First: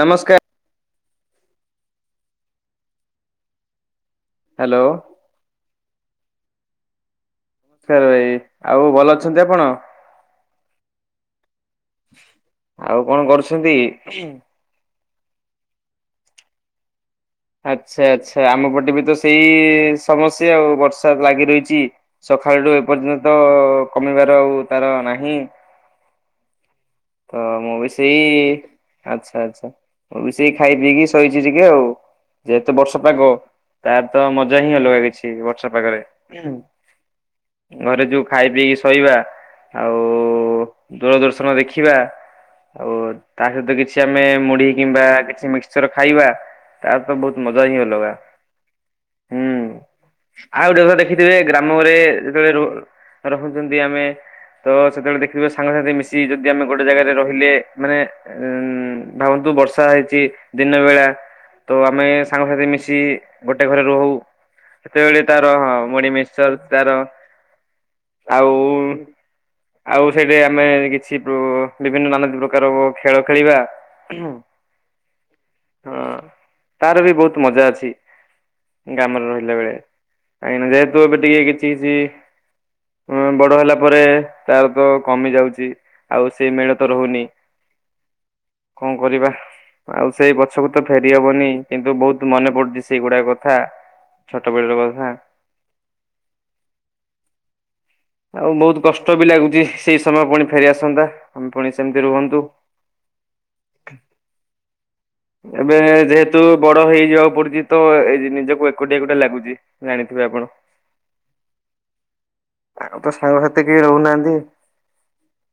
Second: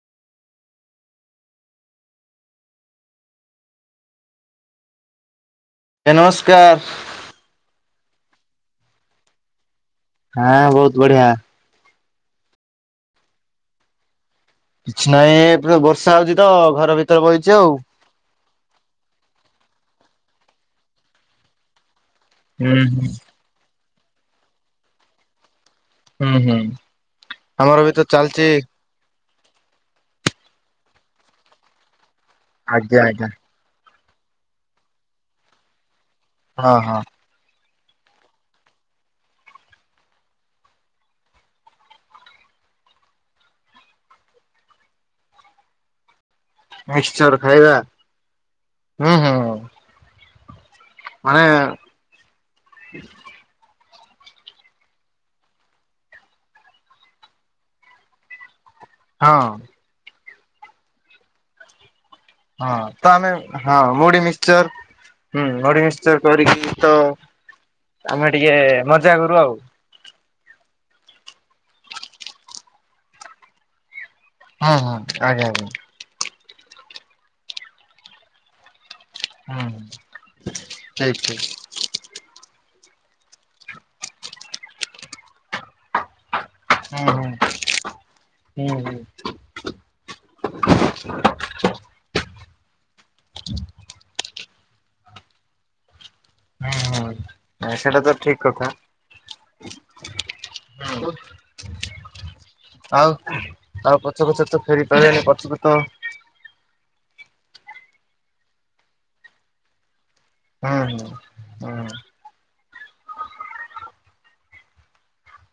ନମସ୍କାର। ହ୍ୟାଲୋ। ନମସ୍କାର। ଭାଇ ଆଉ ଭଲ ଅଛନ୍ତି ଆପଣ? ହଁ ବହୁତ ବଢିଆ। ଆଉ କଣ କରୁଛନ୍ତି? କିଛି ନାହିଁ ବର୍ଷା ହଉଛି ତ ଘର ଭିତରେ ବଇଚି ଆଉ। ସେ ଆମ ପଟେ ବି ତ ସେଇ ସମସ୍ୟା ଆଉ ବର୍ଷା ଲାଗି ରହିଚି। ହୁଁ ସକାଳଠୁ ହୁଁ ଏପର୍ଯ୍ୟନ୍ତ ତ କମିବାର ଆଉ ତାର ନାହିଁ। ହୁଁ ହୁଁ। ତ ମୁଁ ଆମର ବି ତ ସେଇ ଚାଲିଛି ଆଚ୍ଛା। ଆଚ୍ଛା ଆଚ୍ଛା ମୁଁ ବି ସେଇ ଖାଇ ପିଇକି ଶୋଇଛି ଟିକେ ଆଉ ଯେହେତୁ ଆଜ୍ଞା ବର୍ଷା ଆଜ୍ଞା। ପାଗ। ତାର ତ ମଜା ହିଁ ଅଲଗା କିଛି ବର୍ଷା ପାଗରେ ହଁ ହଁ। ଘରେ ଯୋଉ ଖାଇ ପିଇକି ଶୋଇବା ଆଉ ଦୂରଦର୍ଶନ ଦେଖି ଶିଖିବା ଆଉ ତା ସହିତ କିଛି ଆମେ ମୁଢି କିମ୍ବା କିଛି ମିକ୍ସଚର ଖାଇବା। ତାର ତ ମିକ୍ସଚର ବହୁତ ମଜା ଖାଇବା ହିଁ ହେଲା ହୁଁ। ଆଉ ଗୋଟେ ଦେଖିଥିବେ ମାନେ ଗ୍ରାମରେ ଯେତେବେଳେ ରହୁଚନ୍ତି ଆମେ ତ ସେତେବେଳେ ଦେଖି ଥିବ ସାଙ୍ଗସାଥି ମିଶିକି ଯଦି ଯଦି ଆମେ ଗୋଟେ ଜାଗାରେ ରହିଲେ ମାନେ ଉ ହଁ। ଭାବନ୍ତୁ ବର୍ଷା ହେଇଛି। ଦିନ ବେଳା ତ ଆମେ ସାଙ୍ଗସାଥି ହଁ ମିଶି ତ ଆମେ ଗୋଟେ ହଁ ଘରେ ରହୁ ମୁଢି ମିକ୍ସଚର ସେତେବେଳେ ହୁଁ ତାର ମୁଢି ମିକ୍ସଚର ମିସ୍କଚର କରିକି ତ ତାର ଆମେ ଆଉ ଟିକେ ମଜା କରୁ ଆଉ ହୁଁ ଆଉ ସେଇଠି ଆମେ ଶି ବିଭିନ୍ନ ନାନା ପ୍ରକାର ଖେଳ ଖେଳିବା। ହୁଁ ହୁଁ ଆଜ୍ଞା ହଁ ଆଜ୍ଞା। ତାର ବି ବହୁତ ମଜା ଅଛି। ଗ୍ରାମରେ ରହିଲା ବେଳେ କାହିଁକି ନା ଯେହେତୁ ଠିକ ଏବେ ଠିକ ଟିକେ କିଛି କିଛି ହଁ ବଡ ହେଲା ପରେ ତାର ତ କମି ଯାଉଚି। ଆଉ ସେ ମେଳ ତ ହୁଁ ରହୁନି। ହୁଁ ହୁଁ ହୁଁ ହୁଁ କଣ କରିବା ଆଉ ସେଇ ପଛକୁ ତ ଫେରି ହବନି କିନ୍ତୁ ବହୁତ୍ ମନେ ପଡୁଛି ସେଇଗୁଡା କଥା ଛୋଟ ବେଳର କଥା। ହୁଁ ହୁଁ। ନାଇଁ ସେଇଟା ତ ଠିକ ଆଉ କଥା ବହୁତ କଷ୍ଟ ବି ଲାଗୁଚି ସେଇ ସମୟ ପୁଣି ଫେରିଆସନ୍ତା ଆମେ ପୁଣି ସେମିତି ରୁହନ୍ତୁ। ଆଉ ଆଉ ପଛ ପଛ ତ ଫେରି ପାରିବନି ପଛକୁ ଏବେ ତ। ଯେହେତୁ ବଡ ହେଇଯିବାକୁ ପଡୁଛି ତ ଏଇ ନିଜକୁ ଏକୁଟିଆ ଏକୁଟିଆ ଲାଗୁ ଜାଣି ହୁଁ ହୁଁ। ଆଉ ତ ସାଙ୍ଗସାଥି କେହି ରହୁନାହାନ୍ତି।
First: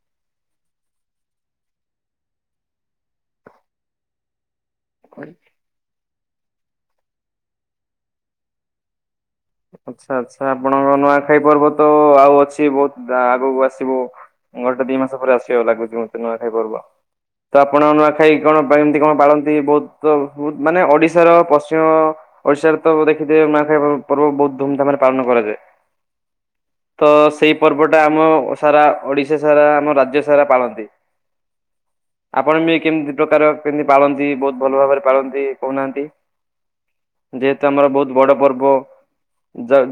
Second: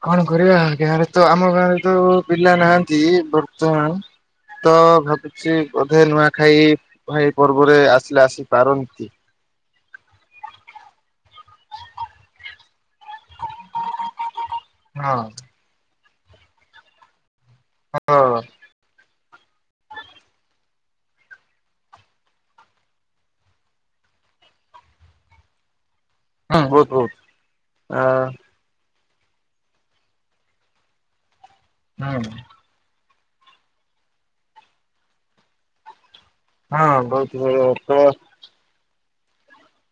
କଣ କରିବା ଗାଁରେ ତ ଆମ ଗାଁରେ ତ ପିଲା ନାହାନ୍ତି ବର୍ତ୍ତମାନ। ତ ଭାବୁଚି ବୋଧେ ନୂଆ ଖାଇ ଖୁଆଇ ପର୍ବରେ ଆସିଲେ ଆସି ପାରନ୍ତି। ଆଚ୍ଛା ଆଚ୍ଛା ଆପଣଙ୍କ ନୂଆଖାଇ ପର୍ବ ତ ଆଉ ଅଛି ବହୁତ ଆଗକୁ ଆସିବ। ମୁଁ ଗୋଟେ ଦି ମାସ ହଁ ପରେ ଆସିବାକୁ ଲାଗୁଛି ମୋତେ ନୂଆ ଖାଇ ପର୍ବ। ତ ଆପଣ ହଁ ନୂଆଖାଇ ହଁ କଣ କେମିତି କଣ ପାଳନ୍ତି? ବହୁତ ବ ମାନେ ଓଡିଶାର ପଶ୍ଚିମ ଓଡିଶାରେ ତ ଦେଖିଥିବେ ନୂଆଖାଇ ପର୍ବ ବହୁତ ଧୁମଧାମରେ ପାଳନ କରାଯାଏ। ବହୁତ ତ ବହୁତ ସେଇ ପର୍ବଟା ଆ ଆମ ସାରା ଓଡିଶା ସାରା ଆମ ରାଜ୍ୟ ସାରା ପାଳନ୍ତି ହୁଁ ଆପଣ ବି କେମିତି ପ୍ରକାର କେମିତି ପାଳନ୍ତି ବହୁତ ଭଲ ଭାବରେ ପାଳନ୍ତି କହୁନାହାନ୍ତି? ହଁ ବହୁତ ଯେହେତୁ ଆମର ତ ବହୁତ ବଡ ପର୍ବ।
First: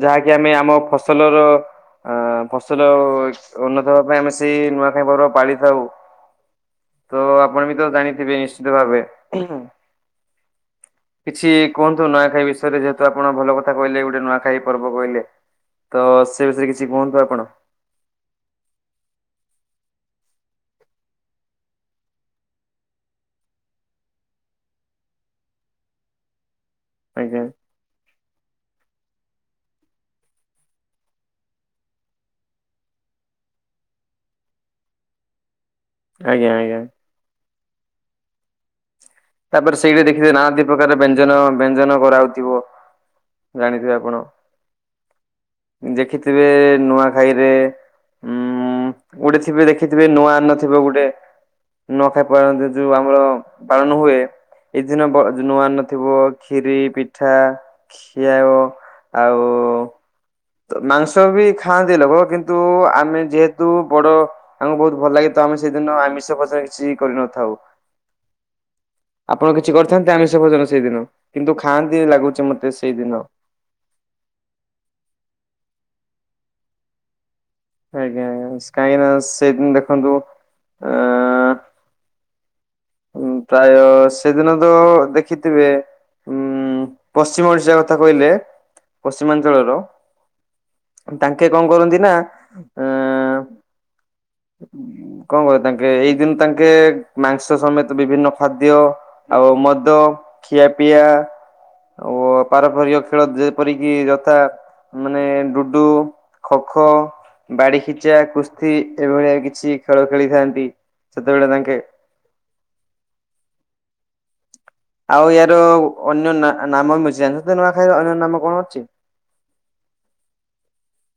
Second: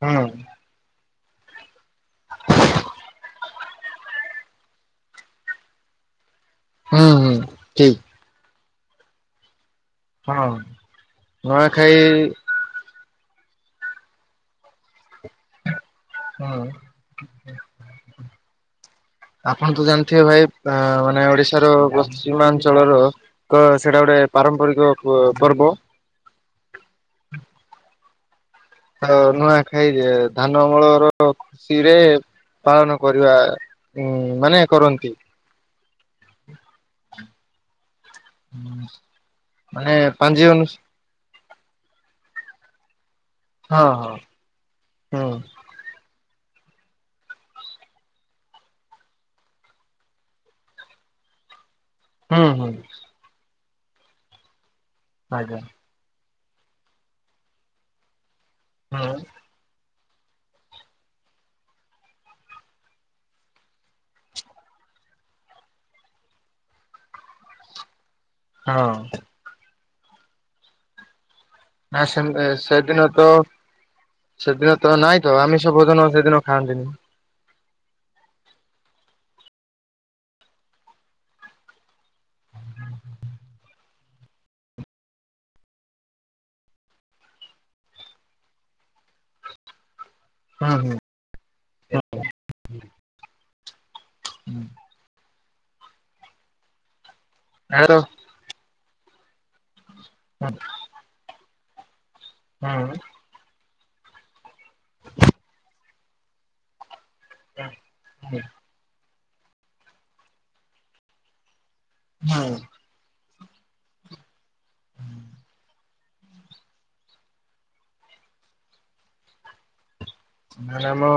ହୁଁ ଯାହାକି ଆମେ ଆମ ଫସଲର ଆ ଫସଲ ଉନ୍ନତ ହବା ପାଇଁ ଆମେ ସେଇ ନୂଆଖାଇ ପର୍ବ ପାଳିଥାଉ। ହୁଁ ତ ହୁଁ ଆପଣ ବି ତ ଠିକ। ଜାଣିଥିବେ ନିଶ୍ଚିତ ଭାବେ ଉ ହୁଁ। ହଁ କିଛି ନୂଆଖାଇ କୁହନ୍ତୁ ନୂଆଖାଇ ବିଷୟରେ ଯେହେତୁ ତ ଆପଣ ଭଲ କଥା କହିଲେ ଗୋଟେ ନୂଆଖାଇ ପର୍ବ କହିଲେ ତ ସେ ହୁଁ ବିଷୟରେ କିଛି କୁହନ୍ତୁ ଆପଣ। ଏଠି ଭାଇ ମାନେ ଓଡିଶାର ପଶ୍ଚିମାଞ୍ଚଳର ଏକ ସେଟା ଗୋଟେ ପାରମ୍ପରିକ ପ ପର୍ବ। ଆଜ୍ଞା ଆଉ ନୂଆଖାଇ ଧାନ ଅମଳର ଖୁସିରେ ପାଳନ କରିବା ଉ ମାନେ କରନ୍ତି। ଆଜ୍ଞା ଆଜ୍ଞା। [inaudible] ତାପରେ ମାନେ ସେଇି ଦେଖିଥ ପାଞ୍ଜି ନାହାତି ଅନୁ ପ୍ରକାର ବ୍ୟଞ୍ଜନ ବ୍ୟଞ୍ଜନ କରାହାଉଉଥିବ। ହଁ ଜାଣିଥିବେ ଆପଣ ହଁ ଦେଖ ଜାଣିଥିବେ ନୂଆଖାଇରେ ଊୂ। ଊ ଉଡିଥିବେ ଦେଖିଥିବେ ନୂଆ ନଥିବ ଗୋଟେ‌। ନ ଖାଇ ହୁଁ ହୁଁ ପାର ହୁଁ ଯୋଉ ଆମର ପାଳନ ହୁଏ ଏଇଦିନ ଆଜ୍ଞା ନୂଆ ନଥିବ। ଖୀରି ପିଠା ଖିଆ ହଁ ହୁଁ ଆଉ। ମାଂସ ବି ଖାଆନ୍ତି ଲୋକ କିନ୍ତୁ ଆମେ ଯେହେତୁ ବଡ ଆମକୁ ବହୁତ ଭଲ ଲାଗେତ। ଆମେ ସେଇଦିନ ଆମିଷ ପସ କିଛି କରିନଥାଉ। ହଁ। ଥାନ୍ତେ ଆମେ ସବୁ ଜଣ ସେଇଦିନ [unintelligible] ଖାଆନ୍ତି ନା ସେ ଲାଗୁଛି ମତେ ସେଦିନ ସେଇଦିନ। ତ ସେଦିନ ତ ନାଇଁ। ତ ଆମିସ ଭୋଜନ ସେଦିନ ଖାଆନ୍ତିିନି। ଆଜ୍ଞା ଆଜ୍ଞା କାହିଁକି ନା ସେଇଦିନ ଦେଖନ୍ତୁ ଆ ପ୍ରାୟ ସେଦିନ ତ ଦେଖିଥିବେ ଉଁ ପଶ୍ଚିମ ଓଡିଶା କଥା କହିଲେ ପଶ୍ଚିମାଞ୍ଚଳର। ହୁଁ ହୁଁ ତାଙ୍କେ କଣ କରନ୍ତି ନା ଆ ହୁଁ କଣ କହ ତାଙ୍କେ ଏଇ ଦିନ ତାଙ୍କେ ମାଂସ ସମେତ ହୁଁ ହୁଁ ବିଭିନ୍ନ ଖାଦ୍ୟ ଆଉ ମଦ ଖିଆପିଆ ଓ ପାରମ୍ପରିକ ଖେଳ ଏପରିକି ଯଥା ମାନେ ଲୁଡୁ ଖୋ ଖୋ ବାଡି ଖିଚା, କୁସ୍ତି ଏଭଳିଆ କିଛି ଖେଳ ଖେଳିଥାନ୍ତି ସେତେବେଳେ ତାଙ୍କେ ହଁ। ଆଉ ୟାର ଅନ୍ୟ ନାମ ଜାଣିଛନ୍ତି ନୂଆଖାଇ ଅନ୍ୟ ନାମ କଣ ଅଛି? [inaudible] ନା ମ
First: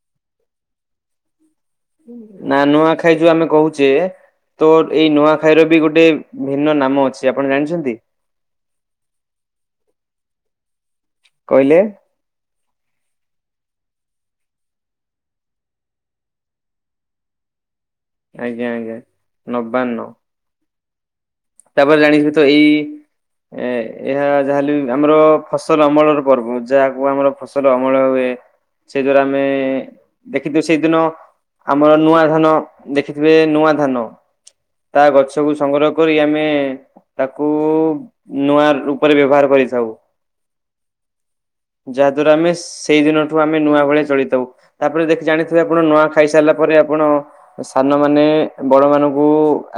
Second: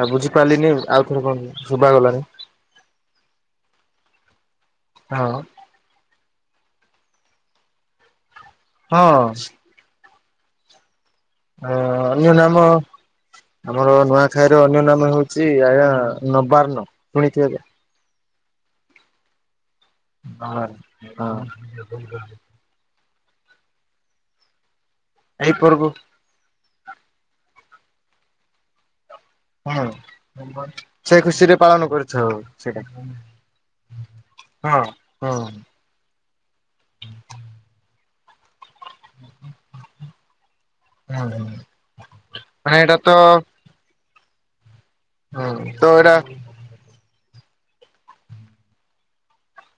ଆଉ ବୁଝିପାରିଲିନି ଆଉ ଥରେ କୁହନ୍ତୁ। ଶୁଭା ଗଲାନି ନା ନୂଆଖାଇ ଯୋଉ ଆମେ କହୁଛେ ତ ଏଇ ହଁ ନୂଆଖାଇ ର ବି ଗୋଟେ ଭିନ୍ନ ନାମ ଅଛି ଆପଣ ଜାଣିଛନ୍ତି? ହଁ ହଁ କହିଲେ ଅନ୍ୟ ନାମ। ଆମର ନୂଆଖାଇର ଅନ୍ୟ ନାମ ହଉଛି ଆଜ୍ଞା ନବାର୍ଣ ଶୁଣିଥିବେ। ଆଜ୍ଞା ଆଜ୍ଞା ନ। ହଁ। ତାପରେ ଜାଣିଛୁ ତ ଏଇ ଏ ଏହା ଯାହାଲେ ଆମର ଏଇ ପର୍ବ ଫସଲ ଅମଳର ପର୍ବ ଯାହାକୁ ଆମର ଫସଲ ଅମଳ ହୁଏ। ସେଇ ଯୌରା ଆମେ ହଁ। ଦେଖିଛୁ ସେଇଦିନ ସେ ଖୁସିରେ ପାଳନ ଆମର ନୂଆ କରିଥାଉ ଧାନ ସେଇଟା ଦେଖିଥିବେ ନୂଆ ଧାନ। ହଁ ତା ହଁ ଗଛକୁୁ ସଂଗ୍ରହ କରି ଆମେ ତାକୁ ନୂଆ ରୁପରେ ବ୍ୟବହାର କରିଥାଉ। ହଁ। ଯାହା ଦ୍ଵାରା ଆମେ ମାନେ ଏଇଟା ସେଇ ତ ଦିନଠୁ ଆମେ ନୂଆ ଭଳିଆ ଚଳ ତଉ ତାପରେ ଦେଖି ଜାଣିଥିବେ ହଁ ଆପଣ ତ ନୂଆ ଏଇଟା ଖାଇସାରିଲା ପରେ ଆପଣ ସାନ ମାନେ ବଡ ମାନଙ୍କୁ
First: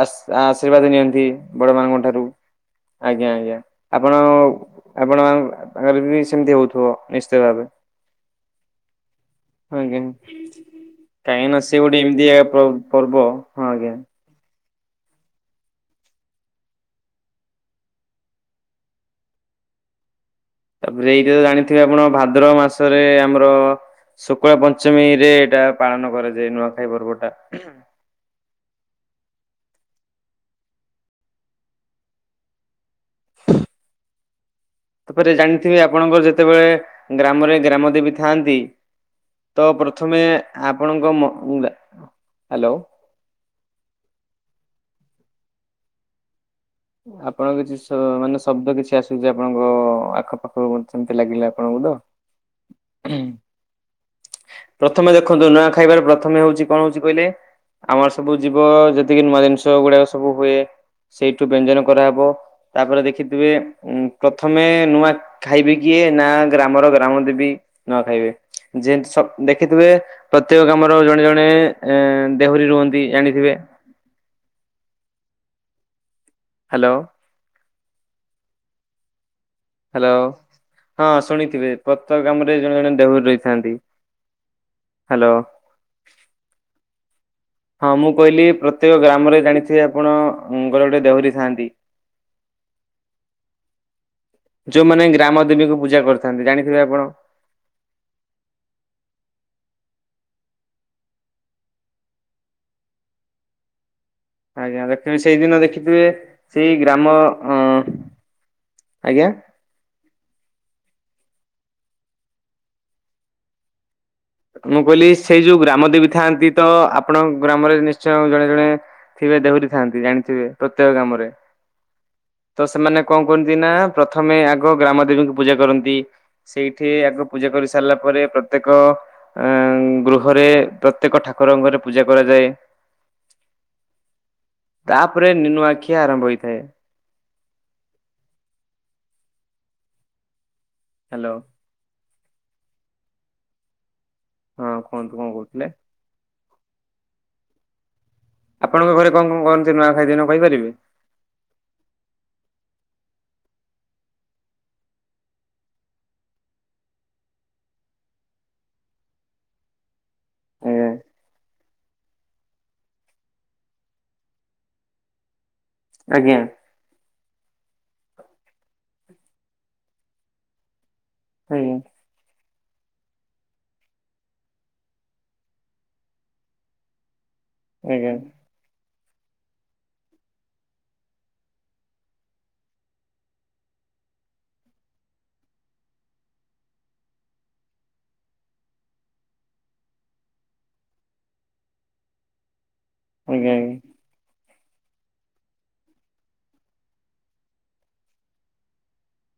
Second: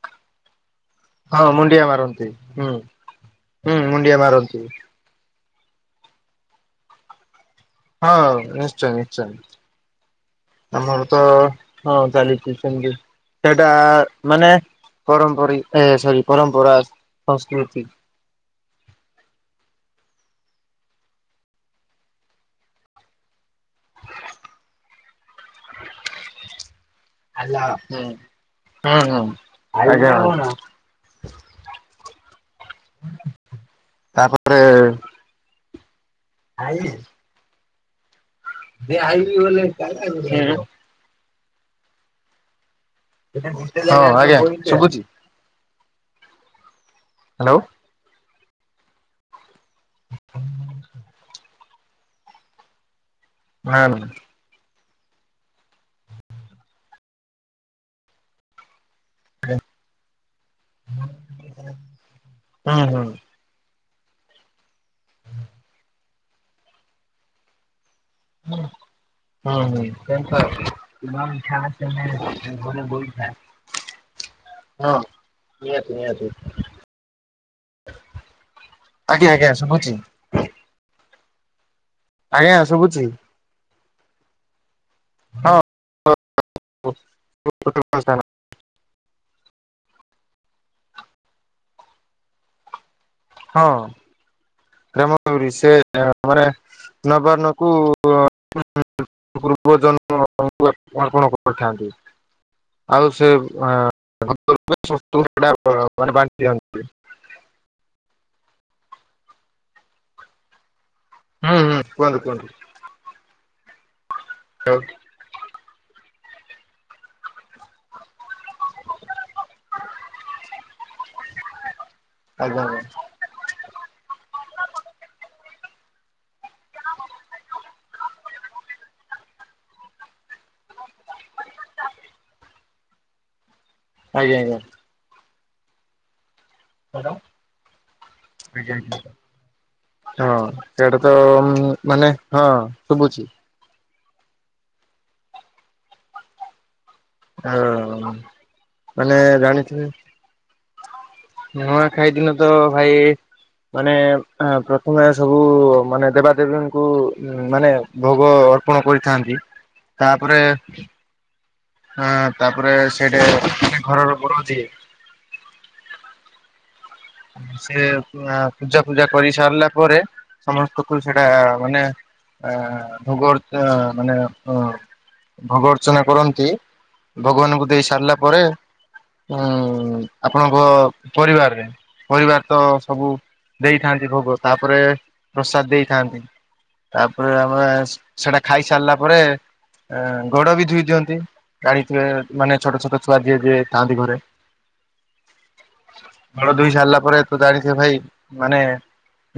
ଆଶୀ ଆଶୀର୍ବାଦ ନିଅନ୍ତି। ହଁ ମୁଣ୍ଡିଆ ସେମାନଙ୍କ ଠାରୁ ମାରନ୍ତି ହୁଁ ଆଜ୍ଞା ଆଜ୍ଞା ହୁଁ ମୁଣ୍ଡିଆ ଆପଣ ମାରନ୍ତି। ଆପଣ ତାଙ୍କର ବି ସେମିତି ହଉଥିବ ନିଶ୍ଚିତ ଭାବେ। ହଁ ନିଶ୍ଚୟ ନିଶ୍ଚୟ। ଆଜ୍ଞା। ଆମର ତ କାହିଁକି ନା ସେ ଗୋଟେ ହଁ ଏମିତିଆ ଚାଲିଛି ସେମତି ପର୍ବ ହଁ ସେଟା ଆଜ୍ଞା। ମାନେ ପରମ୍ପରି ଏ ସରି ପରମ୍ପରା ସଂସ୍କୃତି। ତାପରେ ଏଇଟା ଜାଣିଥିବେ ଆପଣ ଭାଦ୍ର ମାସରେ ଆମର ଶୁକ୍ଳ ପଞ୍ଚମୀ ରେ ଏଇଟା ପାଳନ କରାଯାଏ ନୂଆ ଆଲା ହୁଁ ହୁଁ ହୁଁ। ଆଜ୍ଞା। ତାପରେ ଥିବେ ଆପଣଙ୍କର ହଁ ଯେତେବେଳେ ଗ୍ରାମରେ ଗ୍ରାମ ଦେବୀ ଥାନ୍ତି ତ ପ୍ରଥମେ ଆପଣଙ୍କ ମ ହ୍ୟାଲୋ। ହଁ ଆଜ୍ଞା ଶୁବୁଛି। ଆପଣଙ୍କ କିଛି ମାନେ ସ ଶବ୍ଦ କିଛି ଆସୁଛି ଆପଣଙ୍କ ଆଖପାଖରୁ ଲାଗିଲା ଆପଣଙ୍କୁ ତ। ନା ନା। ପ୍ରଥମେ ଦେଖନ୍ତୁ ନୂଆ ଖାଇବାର ପ୍ରଥମେ ହଉଛି କଣ ହଉଛି କହିଲେ ଆମର ସବୁ ଜୀବ ଯେ ଏତିକି ନୂଆ ଜିନିଷ ଗୁଡାକ ସବୁ ହୁଏ ସେଇଠୁ ବ୍ୟଞ୍ଜନ କରାହେବ ତାପରେ ହୁଁ। ହୁଁ ହୁଁ ଦେଖିଥିବେ ଉଁ ପ୍ରଥମେ ନୂଆ ଖାଇବି କିଏ ନା ଗ୍ରାମର ଗ୍ରାମ ଦେବି। ନୂଆ ଖାଇବେ ଯେ ଶ୍ ହଁ ଦେଖିଥିବେ ପ୍ରତ୍ୟେକ ଗାମର ନିହାତି ଜଣେ ନିହାତି ଜଣେ ଆଜ୍ଞା ଦେହୁରୀ ରୁହ ଛନ୍ତୀ ଜାଣିଥିବେ। ହଁ ନିହାତି ନିହାତି। ହ୍ୟାଲୋ। ଆଜ୍ଞା ଆଜ୍ଞା। ହ୍ୟାଲୋ ହଁ ଶୁଣିଥିବେ। ପ୍ରତେକ ଆଜ୍ଞା ଗାମରେ ଜଣେ ଜଣେ ଶୁଭୁଛି ଦେହରୁୀ ରହିଥାନ୍ତି ହ୍ୟାଲୋ। ହଁ ମୁଁ କହିଲି ପ୍ର ପ୍ରତ୍ୟେକ ଗ୍ରାମରେ ଜାଣିଥିବେ ଆପଣଙ୍କର ଗୋଟେ ଦେହୁରୀ ଥାଆନ୍ତି। ହଁ। ଯୋଉମାନେ ଗ୍ରାମ ରମରି ସେ ଦେବୀଙ୍କୁ ପୂଜା କରିଥାନ୍ତି ମାନେ ଜାଣିଥିବେ ଆପଣ ନଭାର ନ କୁ [inaudible] ପୁଅ ଜନ୍ମଙ୍କୁ [unintelligible] ଅର୍ପଣ କରିଥାନ୍ତି ଆଉ ସେ ଅ ଆଜ୍ଞା ଦେକ୍ଷଣ ସେଇଦିନ ଦେଖିଥିବେ ମାନେ ବାଣ୍ଟି ଦିଅନ୍ତି ସେଇ ହୁଁ ଗ୍ରାମ ଅ ଆଜ୍ଞା। ହୁଁ ହୁଁ କୁହନ୍ତୁ କୁହନ୍ତୁ। ମୁଁ କହିଲି ସେଇ ଯୋଉ ଗ୍ରାମ ଦେବୀ ଥାଆନ୍ତି ତ ଆପଣଙ୍କ ଗ୍ରାମରେ ନିଶ୍ଚୟ ଜଣେ ଜଣେ ଥିବେ ଦେଉରି ଥାନ୍ତି ଜାଣିଥିବେ ପ୍ରତ୍ୟେକ ଗାମରେ। ଆଜ୍ଞା ତ ସେମାନେ କଣ କରୁନ୍ତି ନା ପ୍ରଥମେ ଆଗ ଗ୍ରାମ ଦେବୀଙ୍କୁ ପୂଜା କରନ୍ତି ସେଇଠି ଆଗ ପୂଜା କରି ସାରିଲା ପରେ ପ୍ରତ୍ୟେକ ଆ ଗୃହରେ ପ୍ରତ୍ୟେକ ଠାକୁରଙ୍କରେ ପୂଜା କରାଯାଏ। ଆଜ୍ଞ ଆଜ୍ଞା। ଉପରେ ନୁନାଖିଆ ଆରମ୍ଭ ହୋଇ ଆଜ୍ଞା ହଁ। ସେଟା ତ ହ୍ୟାଲୋ ମାନେ ହଁ ଶୁଭୁଛି। ହଁ କୁହନ୍ତୁ କଣ କହୁଥିଲେ? ହଁ। ଆପଣଙ୍କ ଘରେ ମାନେ କଣ କଣ ଜାଣି କରନ୍ତି ନୂଆଖାଇ ଦିନ କହିପାରିବେ? ନୂଆ ଖାଇଦିନ ତ ଭାଇ ମାନେ ପ୍ରଥମେ ସବୁ ମାନେ ଦେବାଦେବୀଙ୍କୁ ମାନେ ଭୋଗ ଅର୍ପଣ କରିଥାନ୍ତି ତାପରେ ହଁ ତାପରେ ସେଇଟା ମାନେ ଘରର ବଡ଼ ଯିଏ ଆଜ୍ଞା। ସେ ପୂଜା ଫୂଜା କରି ସାରିଲା ପରେ ସମସ୍ତଙ୍କୁ ଫୁଲୁ ସେଟା ଆଜ୍ଞା ମାନେ ଆ ଭୋଗ ଅର୍ଚ ମାନେ ଅ ଭୋଗ ଅର୍ଚ୍ଚନା କରନ୍ତି। ଭଗବାନଙ୍କୁ ଦେଇ ଆଜ୍ଞା ସାରିଲା ପରେ ଉଁ ଆପଣଙ୍କ ପରିବାରରେ ପରିବାର ତ ସବୁ ଦେଇଥାନ୍ତି ଭୋଗ ତାପରେ ପ୍ରସାଦ ଦେଇଥାନ୍ତି। ତାପରେ ଆମେ ସେଟା ଖାଇ ସାରିଲା ପରେ ଗୋଡ ବି ଧୁଇଦିଅନ୍ତି ଜାଣିଥିବେ ମାନେ ଛୋଟ ଛୋଟ ଛୁଆ ଯିଏ ଆଜ୍ଞା ଯିଏ ଆଜ୍ଞା। ଥାଆନ୍ତି ଘରେ ଦୁଇ ସାରିଲା ପରେ ତ ଜାଣିଥିବେ ଭାଇ ମାନେ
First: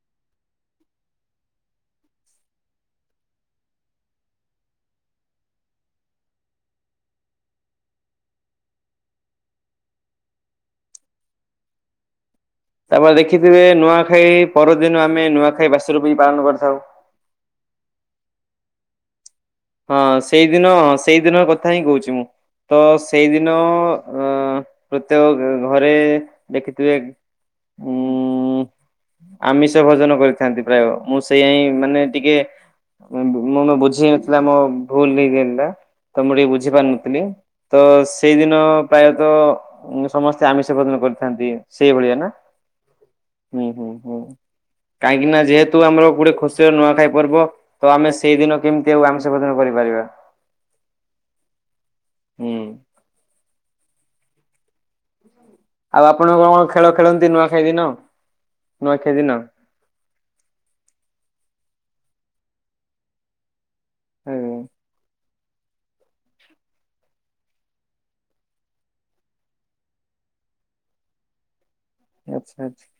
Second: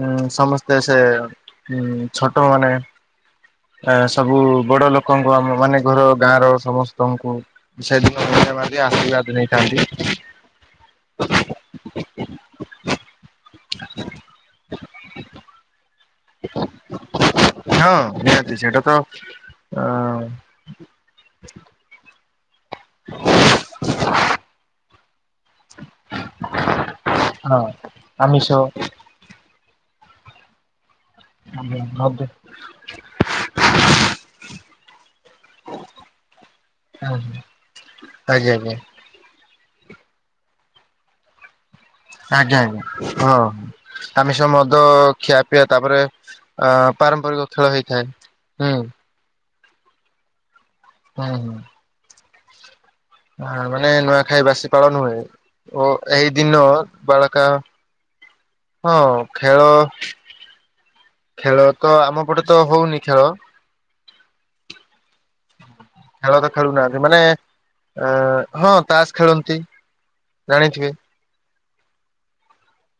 ଉଁ ସମସ୍ତେ ସେ ଉଁ ଛୋଟ ମାନେ ଅ ସବୁ ବଡ ଲୋକଙ୍କୁ ଆମ ମାନେ ଘର ଗାଁ ର ସମସ୍ତଙ୍କୁ ମିଶାଇଦବା। ଆଶୀର୍ବାଦ ନେଇଥାନ୍ତି। [inaudible] ତାପରେ ଦେଖିଥିବେ ନୂଆଖାଇ ପରଦିନ ଆମେ ନୂଆଖାଇ ବାସ ରୂପୀ କି ପାଳନ କରିଥାଉ। ହଁ ନିହାତି ସେଇଟା ତ ହଁ ଅ ସେଇଦିନ ସେଇଦିନ କଥା ହିଁ କହୁଛି ମୁଁ ତ ସେଇଦିନ ଅ ପ୍ରତ୍ୟେକ ଘରେ ଦେଖିଥିବେ ହଁ ଆମିଷ। ଦ୍ଵିତୀୟ ଭୋଜନ କରିଥାନ୍ତି ପ୍ରାୟ ମୁଁ ସେଇୟା ହିଁ ମାନେ ମଦ ଟିକେ ଉଁ ମନ ବୁଝେଇବାକୁ। କାମ ଭୁଲ୍ ହେଇଗଲା। ତ ମୁଁ ଟିକେ ବୁଝି ପାରୁନଥିଲି ଆଜ୍ଞା ତ ସେଇଦିନ ଆଜ୍ଞା ପ୍ରାୟତଃ ତ ଉଁ ସମସ୍ତେ ଆମିଷ ଭୋଜନ କରିଥାନ୍ତି। ସେଇଭଳିଆ ନା ଆଜ୍ଞା ଆଜ୍ଞା ହଁ ହୁଁ ହୁଁ ହୁଁ ଆମିଷ ମଦ କାହିଁକି ଖିଆ ନା ପିଆ ଯେହେତୁ ତାପରେ ଆମର ଗୋଟେ ଖୁସି ଅ ନୂଆଖାଇ ପାରମ୍ପରିକ ପର୍ବ ଖେଳ ତ ହେଇଥାଏ। ଆମେ ସେଇଦିନ ହୁଁ କେମିତି ଆଉ ଆମିଷ ଭୋଜନ କରିପାରିବା। ହୁଁ ହୁଁଙଙ ଉମ ହୁଁ ହ ମାନେ ନୂଆଖାଇ ବାସି ପାଳନ ହୁଏ। ଓ ଆଉ ଆପଣ ଏଇ କଣ ଦିନ ଖେଳ ଖେଳନ୍ତି ବାଳକା ନୂଆଖାଇ ଦିନ ହଁ ନୂଆଖାଇ ଦିନ ଖେଳ ଖେଳ ତ ଆମ ପଟେ ତ ହଉନି ଖେଳ। ହୁଁ। ଖେଳ ତ ଖେଳୁନାହାନ୍ତି ମାନେ ଅ ହଁ ତାସ ଖେଳନ୍ତି। ଜାଣିଥିବେ। ଆଚ୍ଛା ଆଚ୍ଛା।